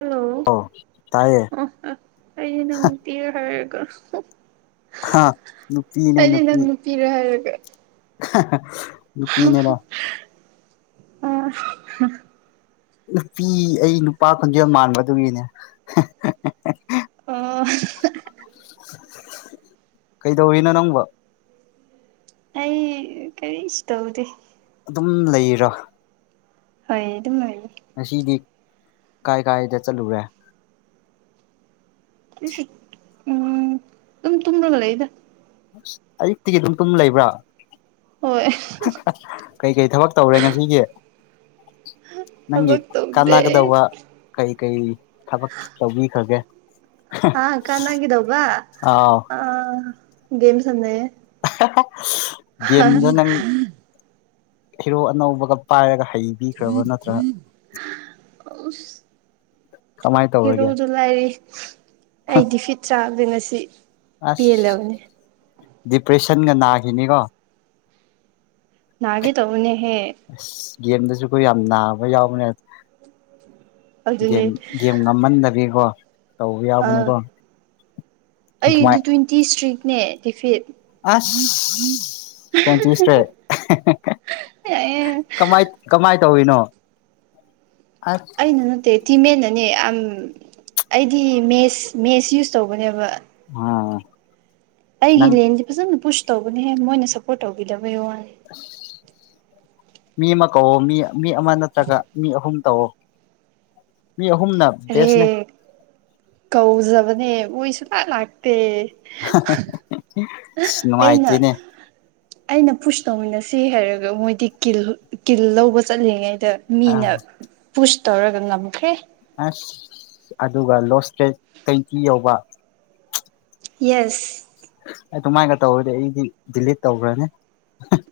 Hello ꯑꯧ ꯇꯥꯏꯌꯦ ꯑꯍ ꯑꯩꯗꯤ ꯅꯪ ꯅꯨꯄꯤꯔ ꯍꯥꯏꯔꯒ ꯍꯥ ꯅꯨꯄꯤꯅꯦ ꯅꯨꯄꯤ ꯄꯤꯔꯥ ꯍꯥꯏꯔꯒ [unintelligible] ꯑ ꯅꯨꯄꯤ ꯑꯩ ꯅꯨꯄꯥ ꯈꯣꯟꯖꯦꯜ ꯃꯥꯟꯕ ꯑꯗꯨꯒꯤꯅꯦ ꯑꯣ ꯀꯩꯗꯧꯔꯤꯅꯣ ꯅꯪꯕꯣ ꯑꯩ ꯀꯔꯤꯁꯨ ꯇꯧꯗꯦ ꯑꯗꯨꯝ ꯂꯩꯔꯣ ꯍꯣꯏ ꯑꯗꯨꯝ ꯂꯩꯅꯤ ꯉꯁꯤꯗꯤ ꯀꯥꯏ ꯀꯥꯏꯗ ꯆꯠꯂꯨꯔꯦ [unintelligible] ꯎꯝ ꯗꯨꯝ ꯇꯨꯝꫪꯒ ꯂꯩꯗ ꯑꯁ ꯑꯌꯨꯛꯇꯒꯤ ꯗꯨꯝ ꯇꯨꯝ ꯂꯩꯕ꯭ꯔ ꯍꯣꯏ ꯀꯩ ꯀꯩ ꯊꯕꯛ ꯇꯧꯔꯦ ꯉꯁꯤꯒꯤ ꯅꯪꯒꯤ ꯊꯕꯛ ꯇꯧꯗꯦ ꯀꯥꯟꯅꯒꯗꯧꯕ ꯀꯩ ꯀꯩ ꯊꯕꯛ ꯇꯧꯕꯤꯈ꯭ꯔꯒꯦ ꯑꯥ ꯀꯥꯟꯅꯒꯗꯧꯕ ꯑꯥꯎ ꯑ ꯒꯦꯝ ꯁꯥꯟꯅꯩꯌꯦ [unintelligible] ꯒꯦꯝꯗꯣ ꯅꯪ ꯍꯦꯔꯣ ꯑꯅꯧꯕꯒ ꯄꯥꯏꯔꯒ ꯍꯩ ꯕꯤꯈ꯭ꯔꯕ ꯅꯠꯇ꯭ꯔ ꯑꯁ ꯀꯃꯥꯏꯟ ꯇꯧꯔꯒꯦ ꯅꯨꯡꯉꯥꯏꯔꯤ ꯑꯩ ꯗꯤꯐꯤꯠ ꯆꯥꯕꯗ ꯉꯁꯤ ꯑꯁ ꯄꯦꯜꯂꯕꯅꯦ ꯗꯤꯄ꯭ꯔꯦꯁꯟꯒ ꯅꯥꯒꯤꯅꯤꯒꯣ ꯅꯥꯒꯦ ꯇꯧꯕꯅꯦꯍꯦ ꯑꯁ ꯒꯦꯝꯗꯖꯨꯀꯣ ꯌꯥꯝ ꯅꯥꯕ ꯌꯥꯎꯕꯅꯦ ꯑꯗꯨꯅꯦ ꯒꯦꯝ ꯒꯦꯝ ꯉꯃꯟꯗꯒꯤꯀꫭ ꯇꯧꯕ ꯑꯥ ꯌꯥꯎꯕꯅꯤꯀꯣ ꯑꯗꯨꯃꯥꯏ ꯇꯤ ꯏꯁꯇ꯭ꯔꯤꯛꯅꯦ ꯗꯤꯐꯤꯠ ꯑꯥꯁ [unintelligible] ꯏꯁꯇ꯭ꯔꯦꯠ ꯑꯦ ꯀꯃꯥꯏ ꯀꯃꯥꯏ ꯇꯧꯋꯤꯅꯣ ꯑꯥꯁ ꯑꯩꯅ ꯅꯠꯇꯦ ꯇꯤꯝ ꯃꯦꯠꯅꯅꯦ ꯌꯥꯝ ꯑꯩꯗꯤ ꯃꯦꯁ ꯃꯦꯁ ꯌꯨꯁ ꯇꯧꯕꯅꯦꯕ [unintelligible] ꯑꯩꯒꯤ ꯅꯪ ꯂꯦꯟꯗꯤ ꯐꯖꯅ ꯄꯨꯁ ꯇꯧꯕꯅꯦꯍꯦ ꯃꯣꯏꯅ ꯁꯞꯄꯣꯔꯠ ꯇꯧꯕꯤꯗꯕꯒꯤ ꯋꯥꯅꯤ ꯃꯤ ꯑꯃ ꯀꯧꯋꯣ ꯃꯤ ꯃꯤ ꯑꯃ ꯅꯠꯇ꯭ꯔꯒ ꯃꯤ ꯑꯍꯨꯝ ꯇꯧꯋꯣ‌ ꯍꯔꯦ ꯕꯦꯁꯅꯦ ꯀꯧꯖꯕꯅꯦ ꯃꯣꯏ ꯁꯨꯡꯂꯥꯛ ꯂꯥꯛꯇꯦ ꯑꯁ [unintelligible] ꯑꯩꯅ ꯅꯨꯡꯉꯥꯏꯇꯦꯅꯦ ꯑꯩꯅ ꯄꯨꯁ ꯇꯧꯃꯤꯟꯅꯁꯤ ꯍꯥꯏꯔꯒ ꯃꯣꯏꯗꯤ ꯀꯤꯜ ꯀꯤꯜ ꯂꯧꯕ ꯆꯠꯂꯤꯉꯩꯗ ꯑꯥ ꯃꯤꯅ ꯄꯨꯁ ꯇꯧꯔꯒ ꯉꯝꯈ꯭ꯔꯦ ꯑꯥꯁ ꯑꯗꯨꯒ ꯂꯣꯁ ꯏꯁꯇ꯭ꯔꯦꯠ ꯇꫭꯏꯟꯇꯤ ꯌꯧꯕ ꯌꯦꯁ ꯑꯗꯨꯃꯥꯏꯒ ꯇꯧꯔꯗꯤ ꯑꯩꯗꯤ ꯗꯤꯂꯤꯠ ꯇꯧꯈ꯭ꯔꯅꯤ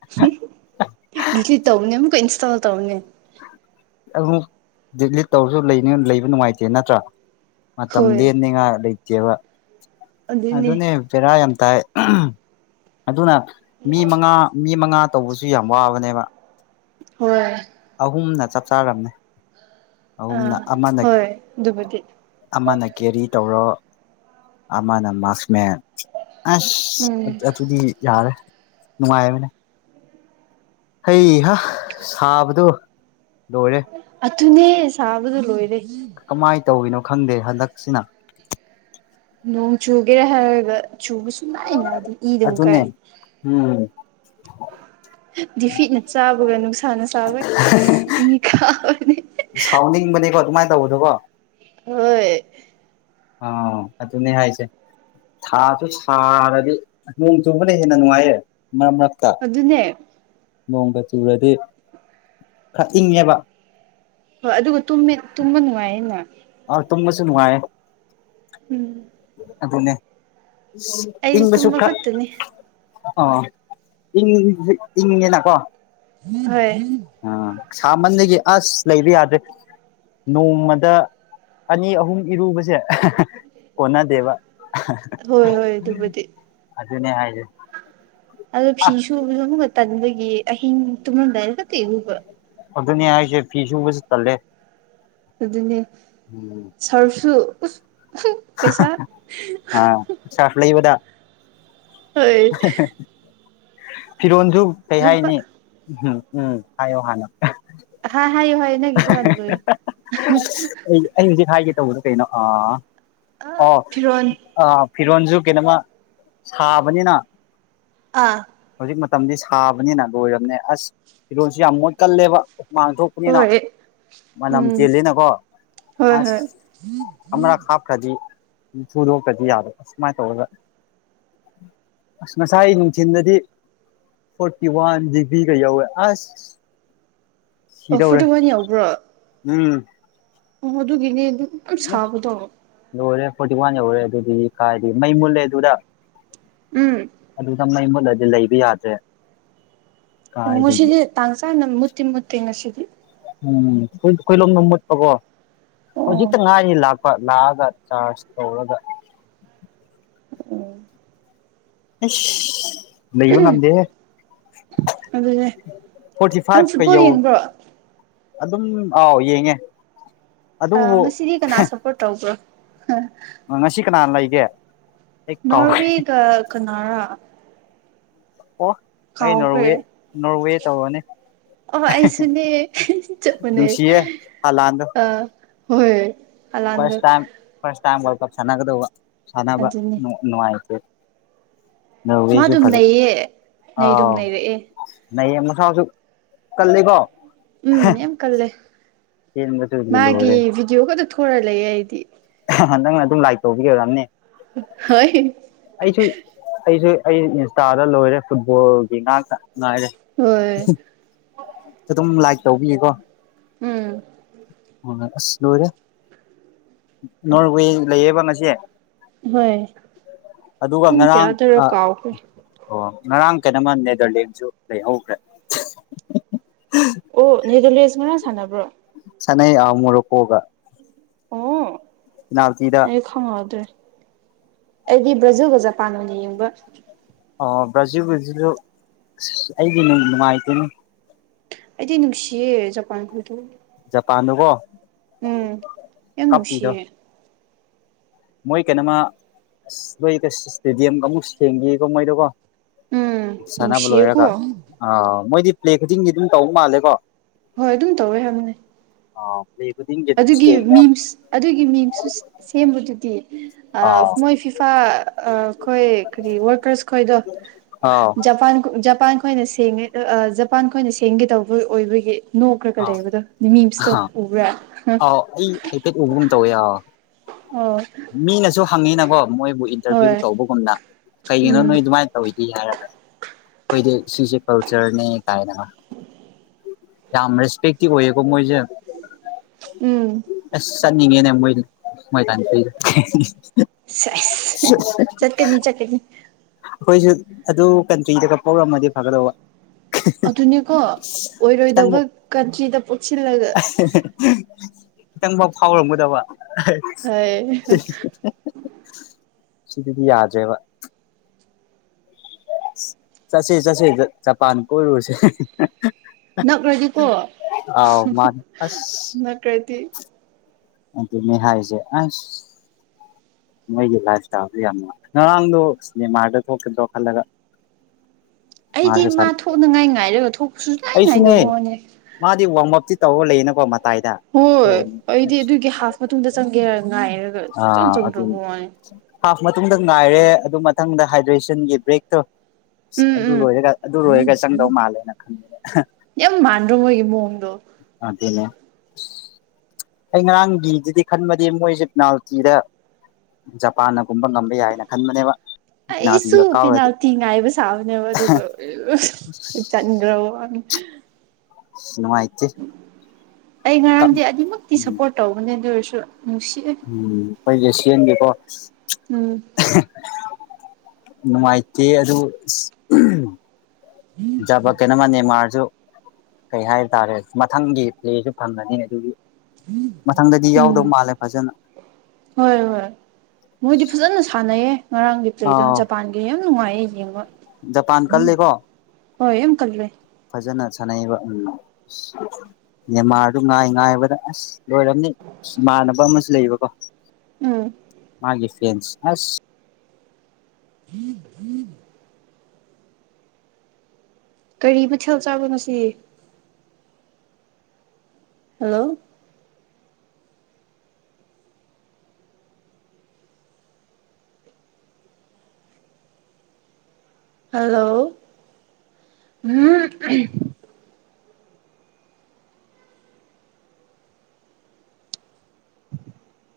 [unintelligible] ꯗꯤꯂꯤꯠ ꯇꯧꯕꯅꯦ ꯑꯃꯨꯛꯀ ꯏꯟꯁꯇꯣꯜ ꯇꯧꯕꯅꯦ ꯑꯃꯨꯛ ꯗꯤꯂꯤꯠ ꯇꯧꯔꯁꯨ ꯂꯩꯕ ꯅꯨꯡꯉꯥꯏꯇꯦ ꯅꯠꯇ꯭ꯔ ꯃꯇꯝ ꯍꯣꯏ ꯂꯦꯟꯅꯤꯡꯉꯥꯏ ꯂꯩꯇꯦꯕ ꯑꯗꯨꯅꯤ ꯑꯗꯨꯅꯦ ꯕꯦꯔꯥ ꯌꯥꯝ ꯇꯥꯏ [unintelligible] ꯑꯗꯨꯅ ꯃꯤ ꯃꯉꯥ ꯃꯤ ꯃꯉꯥ ꯇꯧꯕꯁꯨ ꯌꯥꯝ ꯋꯥꯕꯅꯦꯕ ꯍꯣꯏ ꯑꯍꯨꯝꯅ ꯆꯞ ꯆꯥꯔꯝꯅꯦ ꯑ ꯑꯍꯨꯝꯅ ꯑꯃꯅ ꯍꯣꯏ ꯑꯗꯨꯕꯨꯗꯤ ꯑꯃꯅ ꯀꯦꯔꯤ ꯇꯧꯔꯣ ꯑꯃꯅ ꯃꯥꯛꯁꯃꯦꯟ ꯎꯝ ꯑꯁ ꯑꯗꯨꯗꯤ ꯌꯥꯔꯦ ꯅꯨꯡꯉꯥꯏꯕꯅꯦ ꯍꯩ ꯍꯥ ꯁꯥꯕꯗꯨ ꯂꯣꯏꯔꯦ ꯑꯗꯨꯅꯦ ꯁꯥꯕꯗꯨ ꯂꯣꯏꯔꯦ ꯀꯃꯥꯏ ꯇꯧꯔꯤꯅꯣ ꯈꯪꯗꯦ ꯍꯟꯗꯛꯁꯤꯅ ꯅꯣꯡ ꯆꯨꯒꯦꯔ ꯍꯥꯏꯔꯒ ꯆꯨꯕ ꯁꯨꯛꯅꯥꯏ ꯅꯥꯏꯗꯦ ꯏ ꯗꯨꯝ ꯑꯗꯨꯅꯦ ꯀꯥꯏ ꯎꯝ ꯗꯤꯐꯤꯠꯅ ꯆꯥꯕꯒ ꯅꯨꯡꯁꯥꯅ ꯁꯥꯕ ꯏ ꯀꯥꯕꯅꯦ ꯁꯥꯎꯅꯤꯡꯕꯅꯦꯀꯣ ꯑꯗꯨꯃꯥꯏ ꯇꯧꯕꯗꯣꯀꯣ ꯍꯣꯏ ꯑꯧ ꯑꯗꯨꯅꯦ ꯍꯥꯏꯁꯦ꯫ ꯊꯥꯁꯨ ꯁꯥꯔꯗꯤ ꯅꯣꯡ ꯆꯨꯕꯅ ꯍꯦꯟꯅ ꯅꯨꯡꯉꯥꯏꯌꯦ ꯃꯔꯛ-ꯃꯔꯛꯇ꯫ ꯑꯗꯨꯅꯦ꯫ ꯅꯣꯡꯒ ꯆꯨꯔꯗꯤ ꯈꯔ ꯏꯪꯉꯦꯕ꯫ ꯍꯣꯏ ꯑꯗꯨꯒ ꯇꯨꯝꯃꯦ ꯇꯨꯝꯕ ꯅꯨꯡꯉꯥꯏꯌꯦꯅ꯫ ꯑꯧ ꯇꯨꯝꯕꯁꯨ ꯅꯨꯡꯉꯥꯏꯌꯦ꯫ ꯎꯝ꯫ ꯑꯗꯨꯅꯦ ꯑꯩꯗꯤ ꯏꯪꯕꯁꯨ ꯇꯨꯝꯕ ꯈꯔ ꯈꯛꯇꯅꯤ ꯑ ꯏꯪꯕꯗꯤ ꯏꯪꯉꯦꯅꯀꯣ [unintelligible] ꯍꯣꯢ꯫ ꯑ ꯁꯥꯃꯟꯗꯒꯤ ꯑꯁ ꯂꯩꯕ ꯌꯥꯗ꯭ꯔꯦ꯫ ꯅꯣꯡꯃꯗ ꯑꯅꯤ ꯑꯍꯨꯝ ꯏꯔꯨꯕꯁꯦ [unintelligible] ꯀꯣꯟꯅꯗꯦꯕ꯫ ꯍꯣꯏ-ꯍꯣꯏ ꯑꯗꯨꯕꯨꯗꯤ꯫ ꯑꯗꯨꯅꯦ ꯍꯥꯏꯁꯦ꯫ ꯑꯗꯣ ꯐꯤ ꯁꯨꯕꯁꯨ ꯑꯃꯨꯛꯀ ꯇꯟꯕꯒꯤ ꯑꯍꯤꯡ ꯇꯨꯝꯂꯝꯗꯥꯏꯗ ꯍꯦꯛꯇ ꯏꯔꯨꯕ꯫ ꯑꯗꯨꯅꯦ ꯍꯥꯏꯁꯦ ꯐꯤꯁꯨꯨꯕꯁꯨ ꯇꯜꯂꯦ꯫ ꯑꯗꯨꯅꯦ ꯁ꯭ꯔꯐꯁꯨ ꯎꯁ ꯄꯩꯁꯥ [unintelligible] ꯑꯥ ꯁꯔꯐ ꯂꯩꯕꯗ ꯍꯣꯏ [unintelligible] ꯐꯤꯔꯣꯟꯁꯨ ꯀꯩ ꯂꯨꯄꯥ ꯍꯥꯏꯅꯤ ꯎꯝꯍꯝ ꯎꯝ ꯍꯥꯏꯌꯣ ꯍꯥꯟꯅ ꯑꯍꯥ ꯍꯥꯏꯌꯨ-ꯍꯥꯏꯌꯨ ꯅꯪꯒꯤꯗꯨ ꯍꯥꯟꯅ ꯂꯣꯏꯌꯣ [unintelligible] ꯑꯩ ꯑꯩ ꯍꯨꯖꯤꯛ ꯍꯥꯏꯒꯦ ꯇꯧꯕꯗ ꯀꯩꯅꯣ ꯑꯥ ꯑꯣ ꯐꯤꯔꯣꯟ ꯑ ꯐꯤꯔꯣꯟꯁꯨ ꯀꯩꯅꯣꯃ ꯁꯥꯕꯅꯤꯅ ꯑꯥ ꯍꯧꯖꯤꯛ ꯃꯇꯝꯗꯤ ꯁꯥꯕꯅꯤꯅ ꯂꯣꯏꯔꯕꯅꯦ ꯑꯁ ꯐꯤꯔꯣꯜꯁꯤ ꯌꯥꯝ ꯃꯣꯠꯀꯜꯂꯦꯕ ꯍꯨꯃꯥꯡ ꯊꯣꯛ ꯍꯣꯏꯠ꯫ ꯃꯅꯝ ꯆꯦꯜꯂꯤꯅꯀꯣ ꯑꯁ ꯑꯃꯔꯛꯈꯛ ꯍꯥꯞꯈ꯭ꯔꯗꯤ ꯁꯨꯗꯣꯛꯇ꯭ꯔꯗꯤ ꯌꯥꯗ ꯑꯁꯨꯃꯥꯏꯅ ꯇꯧꯔꯒ ꯑꯁ ꯉꯁꯥꯏ ꯅꯨꯡꯊꯤꯟꯗꯗꯤ ꯐꯣꯔꯇꯤ ꯋꯥꯟ ꯗꯤꯒ꯭ꯔꯤꯒ ꯌꯧꯋꯦ ꯑꯁ ꯁꯤꯗꯧꯔꯦ꯫ [unintelligible] ꯌꯧꯕ꯭ꯔꯣ? ꯎꯝ꯫ ꯑꯣ ꯑꯗꯨꯒꯤꯅꯦ ꯑꯗꯨꯛ ꯌꯥꯝ ꯁꯥꯕꯗꯣ ꯂꯣꯏꯔꯦ ꯐꯣꯔꯇꯤ ꯋꯥꯟ ꯌꯧꯔꯦ ꯑꯗꯨꯗꯤ ꯀꯥꯏꯗꯩ ꯃꯩ ꯃꯨꯠꯂꯦ ꯑꯗꯨꯗ꯫ ꯎꯝ ꯑꯗꯨꯗ ꯃꯩ ꯃꯨꯠꯂꯗꯤ ꯂꯩꯕ ꯌꯥꯗ꯭ꯔꯦ꯫ ꯑꯣ ꯀꯥꯏꯗꯒꯤ ꯉꯁꯤꯗꯤ ꯇꯥꯡ ꯆꯥꯅ ꯃꯨꯠꯇꯤ ꯃꯨꯠꯇꯦ ꯉꯁꯤꯗꯤ꯫ ꯎꯝ ꯈꯣꯏ ꯈꯣꯏꯂꯣꯝꯗ ꯃꯨꯠꯄꯀꯣ ꯑꯣ ꯍꯧꯖꯤꯛꯇ ꯉꯥꯏꯔꯤ ꯂꯥꯛ ꯄ ꯂꯥꯛꯑꯒ ꯆꯥꯔꯁ ꯇꯧꯔꯒ ꯑꯁ ꯂꯩꯕ ꯉꯝꯗꯦꯍꯦ꯫ ꯑꯗꯨꯅꯦ ꯐꯣꯔꯇꯤ ꯅꯪ ꯐꯥꯏꯞꯀ ꯐꯨꯠꯕꯣꯜ ꯌꯧ ꯌꯦꯡꯕ꯭ꯔꯣ ꯑꯗꯨꯝ ꯑꯥꯎ ꯌꯦꯡꯉꯦ꯫ ꯑ ꯑꯗꯨꯕꯨ ꯉꯁꯤꯗꯤ ꯀꯅꯥ ꯁꯄꯣꯔꯠ ꯇꯧꯕ꯭ꯔꯣ? ꯉꯁꯤ ꯀꯅꯥ ꯂꯩꯒꯦ? ꯑꯩ ꯀꯥꯎ ꯅꯣꯔꯋꯦꯒ ꯀꯅꯥꯔ? ꯑꯣ ꯑꯩ ꯅꯣꯔꯋꯦ ꯀꯥꯎꯈ꯭ꯔꯦ ꯅꯣꯔꯋꯦ ꯇꯧꯔꯅꯤ꯫ ꯑꯣ ꯑꯩꯁꯨꯅꯦ ꯆꯞ ꯃꯥꯟꯅꯩ ꯅꯨꯡꯁꯤꯌꯦ ꯍꯂꯥꯟꯗꯣ ꯑ ꯍꯣꯏ ꯍꯂꯥꯟꯗꯣ first time first time world cup ꯁꯥꯟꯅꯒꯗꯧꯕ ꯁꯥꯟꯅꯕ ꯑꯗꯨꯅꯤ ꯅꯨꯡꯉꯥꯏꯇꯦ ꯃꯥ ꯅꯣꯔꯋꯦꯁꯨ ꯑꯗꯨꯝ ꯐꯖꯩ ꯅꯩꯌꯦ ꯅꯩꯗꯨꯝ ꯅꯩꯔꯛꯑꯦ ꯑꯥꯎ [unintelligible] ꯀꯜꯂꯤꯀꯣ ꯎꯝ ꯌꯥꯝ ꯀꯜꯂꯦ ꯆꯦꯟꯕꯗꯨꯒꯤ ꯂꯣꯏꯔꯦ [unintelligible] ꯌꯣ ꯈꯠꯇ ꯊꯣꯔ ꯂꯩꯌꯦ ꯑꯩꯗꯤ ꯅꯪꯅ ꯑꯗꯨꯝ ꯂꯥꯏꯛ ꯇꯧꯕꯒꯤ ꯑꯣꯏꯔꯝꯅꯤ ꯍꯣꯏ ꯑꯩꯁꯨ ꯑꯩꯁꯨ ꯑꯩ ꯏꯟꯁꯇꯥꯗ ꯂꯣꯏꯔꯦ ꯐꯨꯠꯕꯣꯜꯒꯤ ꯉꯥꯛꯇ ꯉꯥꯏꯔꯦ ꯍꯣꯏ ꯑꯗꯨꯝ ꯂꯥꯏꯛ ꯇꯧꯕꯒꯤ ꯀꯣ ꯎꯝ ꯑꯣ ꯑꯁ ꯂꯣꯏꯔꯦ ꯅꯣꯔꯋꯦ ꯂꯩꯌꯦꯕ ꯉꯁꯤ ꯍꯣꯏ ꯑꯗꯨꯒ ꯄꯨꯡ ꯉꯔꯥꯡ ꯀꯌꯥꯗꯔ ꯑ ꯀꯥꯎꯈ꯭ꯔꯦ ꯑꯣ ꯑꯗꯨꯒ ꯉꯔꯥꯡ ꯀꯩꯅꯣꯃ ꯅꯦꯗꯔꯂꯦꯟꯁꯨ ꯂꯩꯍꯧꯈ꯭ꯔꯦ ꯑꯣ ꯅꯦꯗꯔꯂꯦꯟꯁꯨ ꯉꯔꯥꯡ ꯁꯥꯟꯅꯕ꯭ꯔꯣ ꯁꯅꯩꯌꯦ ꯑꯧ ꯃꯣꯔꯣꯀꯣꯒ ꯑꯣ ꯄꯦꯅꯥꯜꯇꯤꯗ ꯈꯪꯉꯧꯗ꯭ꯔꯦ ꯑꯩꯗꯤ ꯕ꯭ꯔꯖꯤꯜꯒ ꯖꯄꯥꯟ ꯑꯣꯏꯅ ꯌꯦꯡꯕ ꯑꯣ ꯕ꯭ꯔꯖꯤꯜ ꯍꯣꯏꯁꯤꯁꯨ ꯑꯁ ꯑꯩꯗꯤ ꯅꯨꯡꯕꯨ ꯅꯨꯡꯉꯥꯏꯇꯦꯅꯤ ꯑꯩꯗꯤ ꯨꯅꯨꯛꯁꯤꯌꯦ ꯖꯄꯥꯟꯈꯣꯏꯗꯨ ꯖꯄꯥꯟ ꯗꯨꯀꯣ ꯎꯝ ꯌꯥꯝ ꯅꯨꯡꯁꯤꯌꯦ ꯃꯣꯏ ꯀꯩꯅꯣꯃ ꯑꯁ [unintelligible] ꯏꯁꯇꯦꯗꯤꯌꯝꯒ ꯑꯃꯨꯛ ꯁꯦꯡꯕꯤꯌꯦꯀꯣ ꯃꯣꯏꯗꯣꯀꯣ ꯎꯝ ꯁꯥꯟꯅꯕ ꯅꯨꯡꯁꯤꯌꯦꯀꯣ ꯂꯣꯏꯔꯒ ꯑꯥ ꯃꯣꯏꯗꯤ ꯄ꯭ꯂꯦ ꯈꯨꯗꯤꯡꯗꯤ ꯑꯗꯨꯝ ꯇꯧꯕ ꯃꯥꯜꯂꯦꯀꯣ ꯍꯣꯏ ꯑꯗꯨꯝ ꯇꯧꯋꯦ ꯍꯥꯏꯕꯅꯤ ꯑꯥꯎ ꯂꯩꯕꯗꯤ ꯑꯗꯨꯒꯤ ꯃꯤꯝꯁ ꯑꯗꯨꯒꯤ ꯃꯤꯝꯁꯨ ꯁꯦꯝꯕꯗꯨꯗꯤ ꯃꯣꯏ ꯐꯤꯞ ꯑꯩꯈꯣꯏ ꯀꯔꯤ ꯋꯥꯔꯀꯔꯁ ꯈꯣꯏꯗꯣ ꯑꯥꯎ ꯖꯄꯥꯟꯖꯄꯥꯟ ꯑꯩꯈꯣꯏꯅ ꯁꯦꯡꯉꯦ ꯖꯄꯥꯟ ꯑꯩꯈꯣꯏꯅ ꯁꯦꯡꯒꯦ ꯇꯧꯕ ꯑꯣꯏꯕꯒꯤ ꯅꯣꯛꯈ꯭ꯔꯒ ꯑꯥ ꯂꯩꯕꯗ ꯃꯤꯝꯁꯇꯣ ꯎꯕ꯭ꯔꯦ ꯑꯥꯎ ꯑꯩ ꯍꯥꯏꯐꯦꯠ ꯎꯕꯨꯝ ꯇꯧꯋꯦ ꯑ ꯑꯣ ꯃꯤꯅꯁꯨ ꯍꯪꯉꯤꯅꯀꯣ ꯃꯣꯏꯕꯨ ꯏꯟꯇꯔꯚꯤꯌꯨ ꯍꯣꯏ ꯇꯧꯕꯒꯨꯝꯅ ꯀꯩꯒꯤꯅꯣ ꯎꯝ ꯅꯣꯏ ꯑꯗꯨꯃꯥꯏꯅ ꯇꯧꯋ ꯏ ꯍꯥꯏꯔꯒ ꯑꯩꯈꯣꯏꯗꯤ ꯁꯤꯁꯦ ꯀꯜꯆꯔꯅꯦ ꯀꯥꯏꯅ ꯌꯥꯝ ꯔꯦꯁꯄꯛꯇꯤ ꯑꯣꯏꯀꯣ ꯃꯣꯏꯁꯦ ꯎꯝ ꯑꯁ ꯆꯠꯅꯤꯡꯉꯦꯅꯦ ꯃꯣꯏ ꯃꯣꯏ ꯁꯧꯁ ꯆꯠꯀꯅꯤ ꯆꯠꯀꯅꯤ ꯑꯩꯈꯣꯏꯁꯨ ꯑꯗꯨ ꯀꯟꯇ꯭ꯔꯤꯗꯒꯄꯧꯔꯝꯃꯗꯤ ꯐꯒꯗꯧꯕ ꯑꯗꯨꯅꯦꯀꯣ ꯈꯤꯇꯡꯕꯧ ꯑꯣꯏꯔꯣꯏꯗꯕ ꯀꯟꯇ꯭ꯔꯤꯗ ꯄꯣꯛꯁꯤꯜꯂꯒ ꯈꯤꯇꯪꯐꯥꯎ ꯐꯥꯎꯔꯝꯒꯗꯕ ꯍꯣꯏ ꯁꯤꯗꯤꯤꯗꯤ ꯌꯥꯗꯦꯕ ꯆꯁꯦ ꯆꯁꯦ ꯖꯄꯥꯟ ꯀꯔꯣꯁ ꯅꯛꯔꯗꯤꯀꯣ ꯑꯥꯎ ꯃꯥꯟ ꯑꯁ ꯀꯗꯤ [inaudible] ꯑꯗꯨꯅꯦ ꯍꯥꯏꯁꯦ ꯑꯁ ꯃꯣꯏꯒꯤ ꯂꯥꯏꯐ ꯁ꯭ꯇꯥꯜꯖꯦ ꯌꯥꯝꯅ ꯉꯔꯥꯡꯗꯣ ꯅꯦꯃꯥꯔꯗꯨ ꯊꯣꯛꯀꯤꯗ꯭ꯔꯣ ꯈꯜꯂꯒ ꯑꯩꯗꯤ ꯃꯥꯁꯨ ꯃꯥ ꯁꯥꯟ ꯊꯣꯛꯅꯉꯥꯏ ꯉꯥꯏꯔꯒ ꯊꯣꯛ ꯑꯩꯁꯨꯅꯦ ꯃꯥꯗꯤ ꯋꯥꯝꯃꯞꯇꯤ ꯇꯧꯔ ꯂꯩꯌꯦꯅꯀꯣ ꯃꯇꯥꯏꯗ ꯍꯣꯏ ꯊꯣꯛꯑꯅꯤ ꯑꯩꯗꯤ ꯑꯁ ꯑꯗꯨꯒꯤ ꯍꯥꯐ ꯃꯇꯨꯡꯗ ꯆꯪꯒꯦꯔ ꯉꯥꯏꯔꯒ ꯁꯨꯡꯆꯪ ꯑꯥ ꯑꯗꯨꯅꯤ ꯆꯪꯗ꯭ꯔꯕ ꯋꯥꯅꯦ ꯍꯥꯐ ꯃꯇꯨꯡꯗ ꯉꯥꯏꯔꯦ ꯑꯗꯨ ꯃꯊꯪꯗ ꯍꯥꯏꯗ꯭ꯔꯦꯁꯟꯒꯤ ꯕ꯭ꯔꯦꯛ ꯇꯣ ꯎꯝ ꯑꯗꯨ ꯎꯝ ꯂꯣꯏꯔꯒ ꯑꯗꯨ ꯂꯣꯏꯔꯒ ꯆꯪꯗꯧ ꯃꯥꯜꯂꯦꯅ ꯈꯪꯕꯗ ꯌꯥꯝ ꯃꯥꯟꯗꯔꯣ ꯃꯣꯏꯒꯤ ꯃꯑꯣꯡꯗꯣ ꯑꯗꯨꯅꯦ ꯑꯩ ꯉꯔꯥꯡꯒꯤꯗꯨꯗꯤ ꯈꯟꯕꯗꯤ ꯃꯣꯏꯁꯦ ꯄꯦꯅꯥꯜꯇꯤꯗ ꯖꯄꯥꯟꯅꯒꯨꯝꯕ ꯉꯝꯕ ꯌꯥꯏꯅ ꯈꯟꯕꯅꯦꯕ ꯑꯩꯁꯨ ꯄꯦꯅꯥꯜꯇꯤꯒ ꯀꯥꯎꯔꯗꯤ ꯄꯦꯅꯥꯜꯇꯤ ꯉꯥꯏꯕ ꯁꯥꯕꯅꯦꯕ ꯑꯗꯨꯒ ꯆꯟꯈ꯭ꯔꯕ ꯃꯥꯅ ꯍ ꯅꯨꯡꯉꯥꯏ ꯑꯩ ꯉꯔꯥꯡꯗꯤ ꯑꯗꯨꯃꯛꯇꯤ ꯎꯝ ꯁꯞꯄꯣꯔꯠ ꯇꯧꯕꯅꯦ ꯑꯗꯨ ꯑꯣꯏꯔꯁꯨ ꯅꯨꯡꯁꯤ ꯎꯝ ꯑꯩꯒꯤ ꯁꯤꯟꯕꯤꯕꯥ ꯎꯝ ꯅꯨꯡꯉꯥꯏꯇꯦ ꯑꯗꯨ ꯖꯕ ꯀꯩꯅꯣꯃ ꯅꯦꯟꯃꯥꯔꯁꯨ ꯀꯩ ꯍꯥꯏꯇꯥꯔꯦ ꯃꯊꯪꯒꯤ ꯄ꯭ꯂꯦꯁꯨ ꯐꯪꯡꯒꯅꯤ ꯑꯗꯨꯒꯤ ꯃꯊꯪꯗꯗꯤ ꯎꯝ ꯌꯥꯎꯗꯧ ꯃꯥꯜꯂꯦ ꯐꯖꯅ ꯍꯣꯏ ꯍꯣꯏ ꯃꯣꯏꯗꯤ ꯐꯖꯅ ꯁꯥꯟꯅꯩꯌꯦ ꯉꯔꯥꯡꯒꯤ ꯄ꯭ꯂꯦꯗꯣ ꯑꯥ ꯖꯄꯥꯟꯒꯤ ꯌꯝ ꯅꯨꯡꯉꯥꯏꯌꯦ ꯌꯦꯡꯕ ꯖꯄꯥꯟ ꯀꯜꯂꯦꯀꯣ ꯍꯣꯏ ꯌꯥꯝ ꯀꯜꯂꯦ ꯐꯖꯅ ꯁꯥꯟꯅꯩꯕ ꯎꯝ ꯅꯦꯃꯥꯔꯗꯨ ꯉꯥꯏ ꯉꯥꯏꯕꯗ ꯑꯁ ꯂꯣꯏꯔꯝꯅꯤ ꯏꯃꯥꯟꯅꯕ ꯑꯃꯁꯨ ꯂꯩꯕꯀꯣ ꯎꯝ ꯃꯥꯒꯤ ꯐꯦꯟꯁ ꯑꯁ [unintelligible] ꯀꯔꯤ ꯃꯊꯦꯜ ꯆꯥꯕ ꯉꯁꯤ ꯍꯜꯂꯣ ꯍꯜꯂꯣ ꯎꯝ [unintelligible]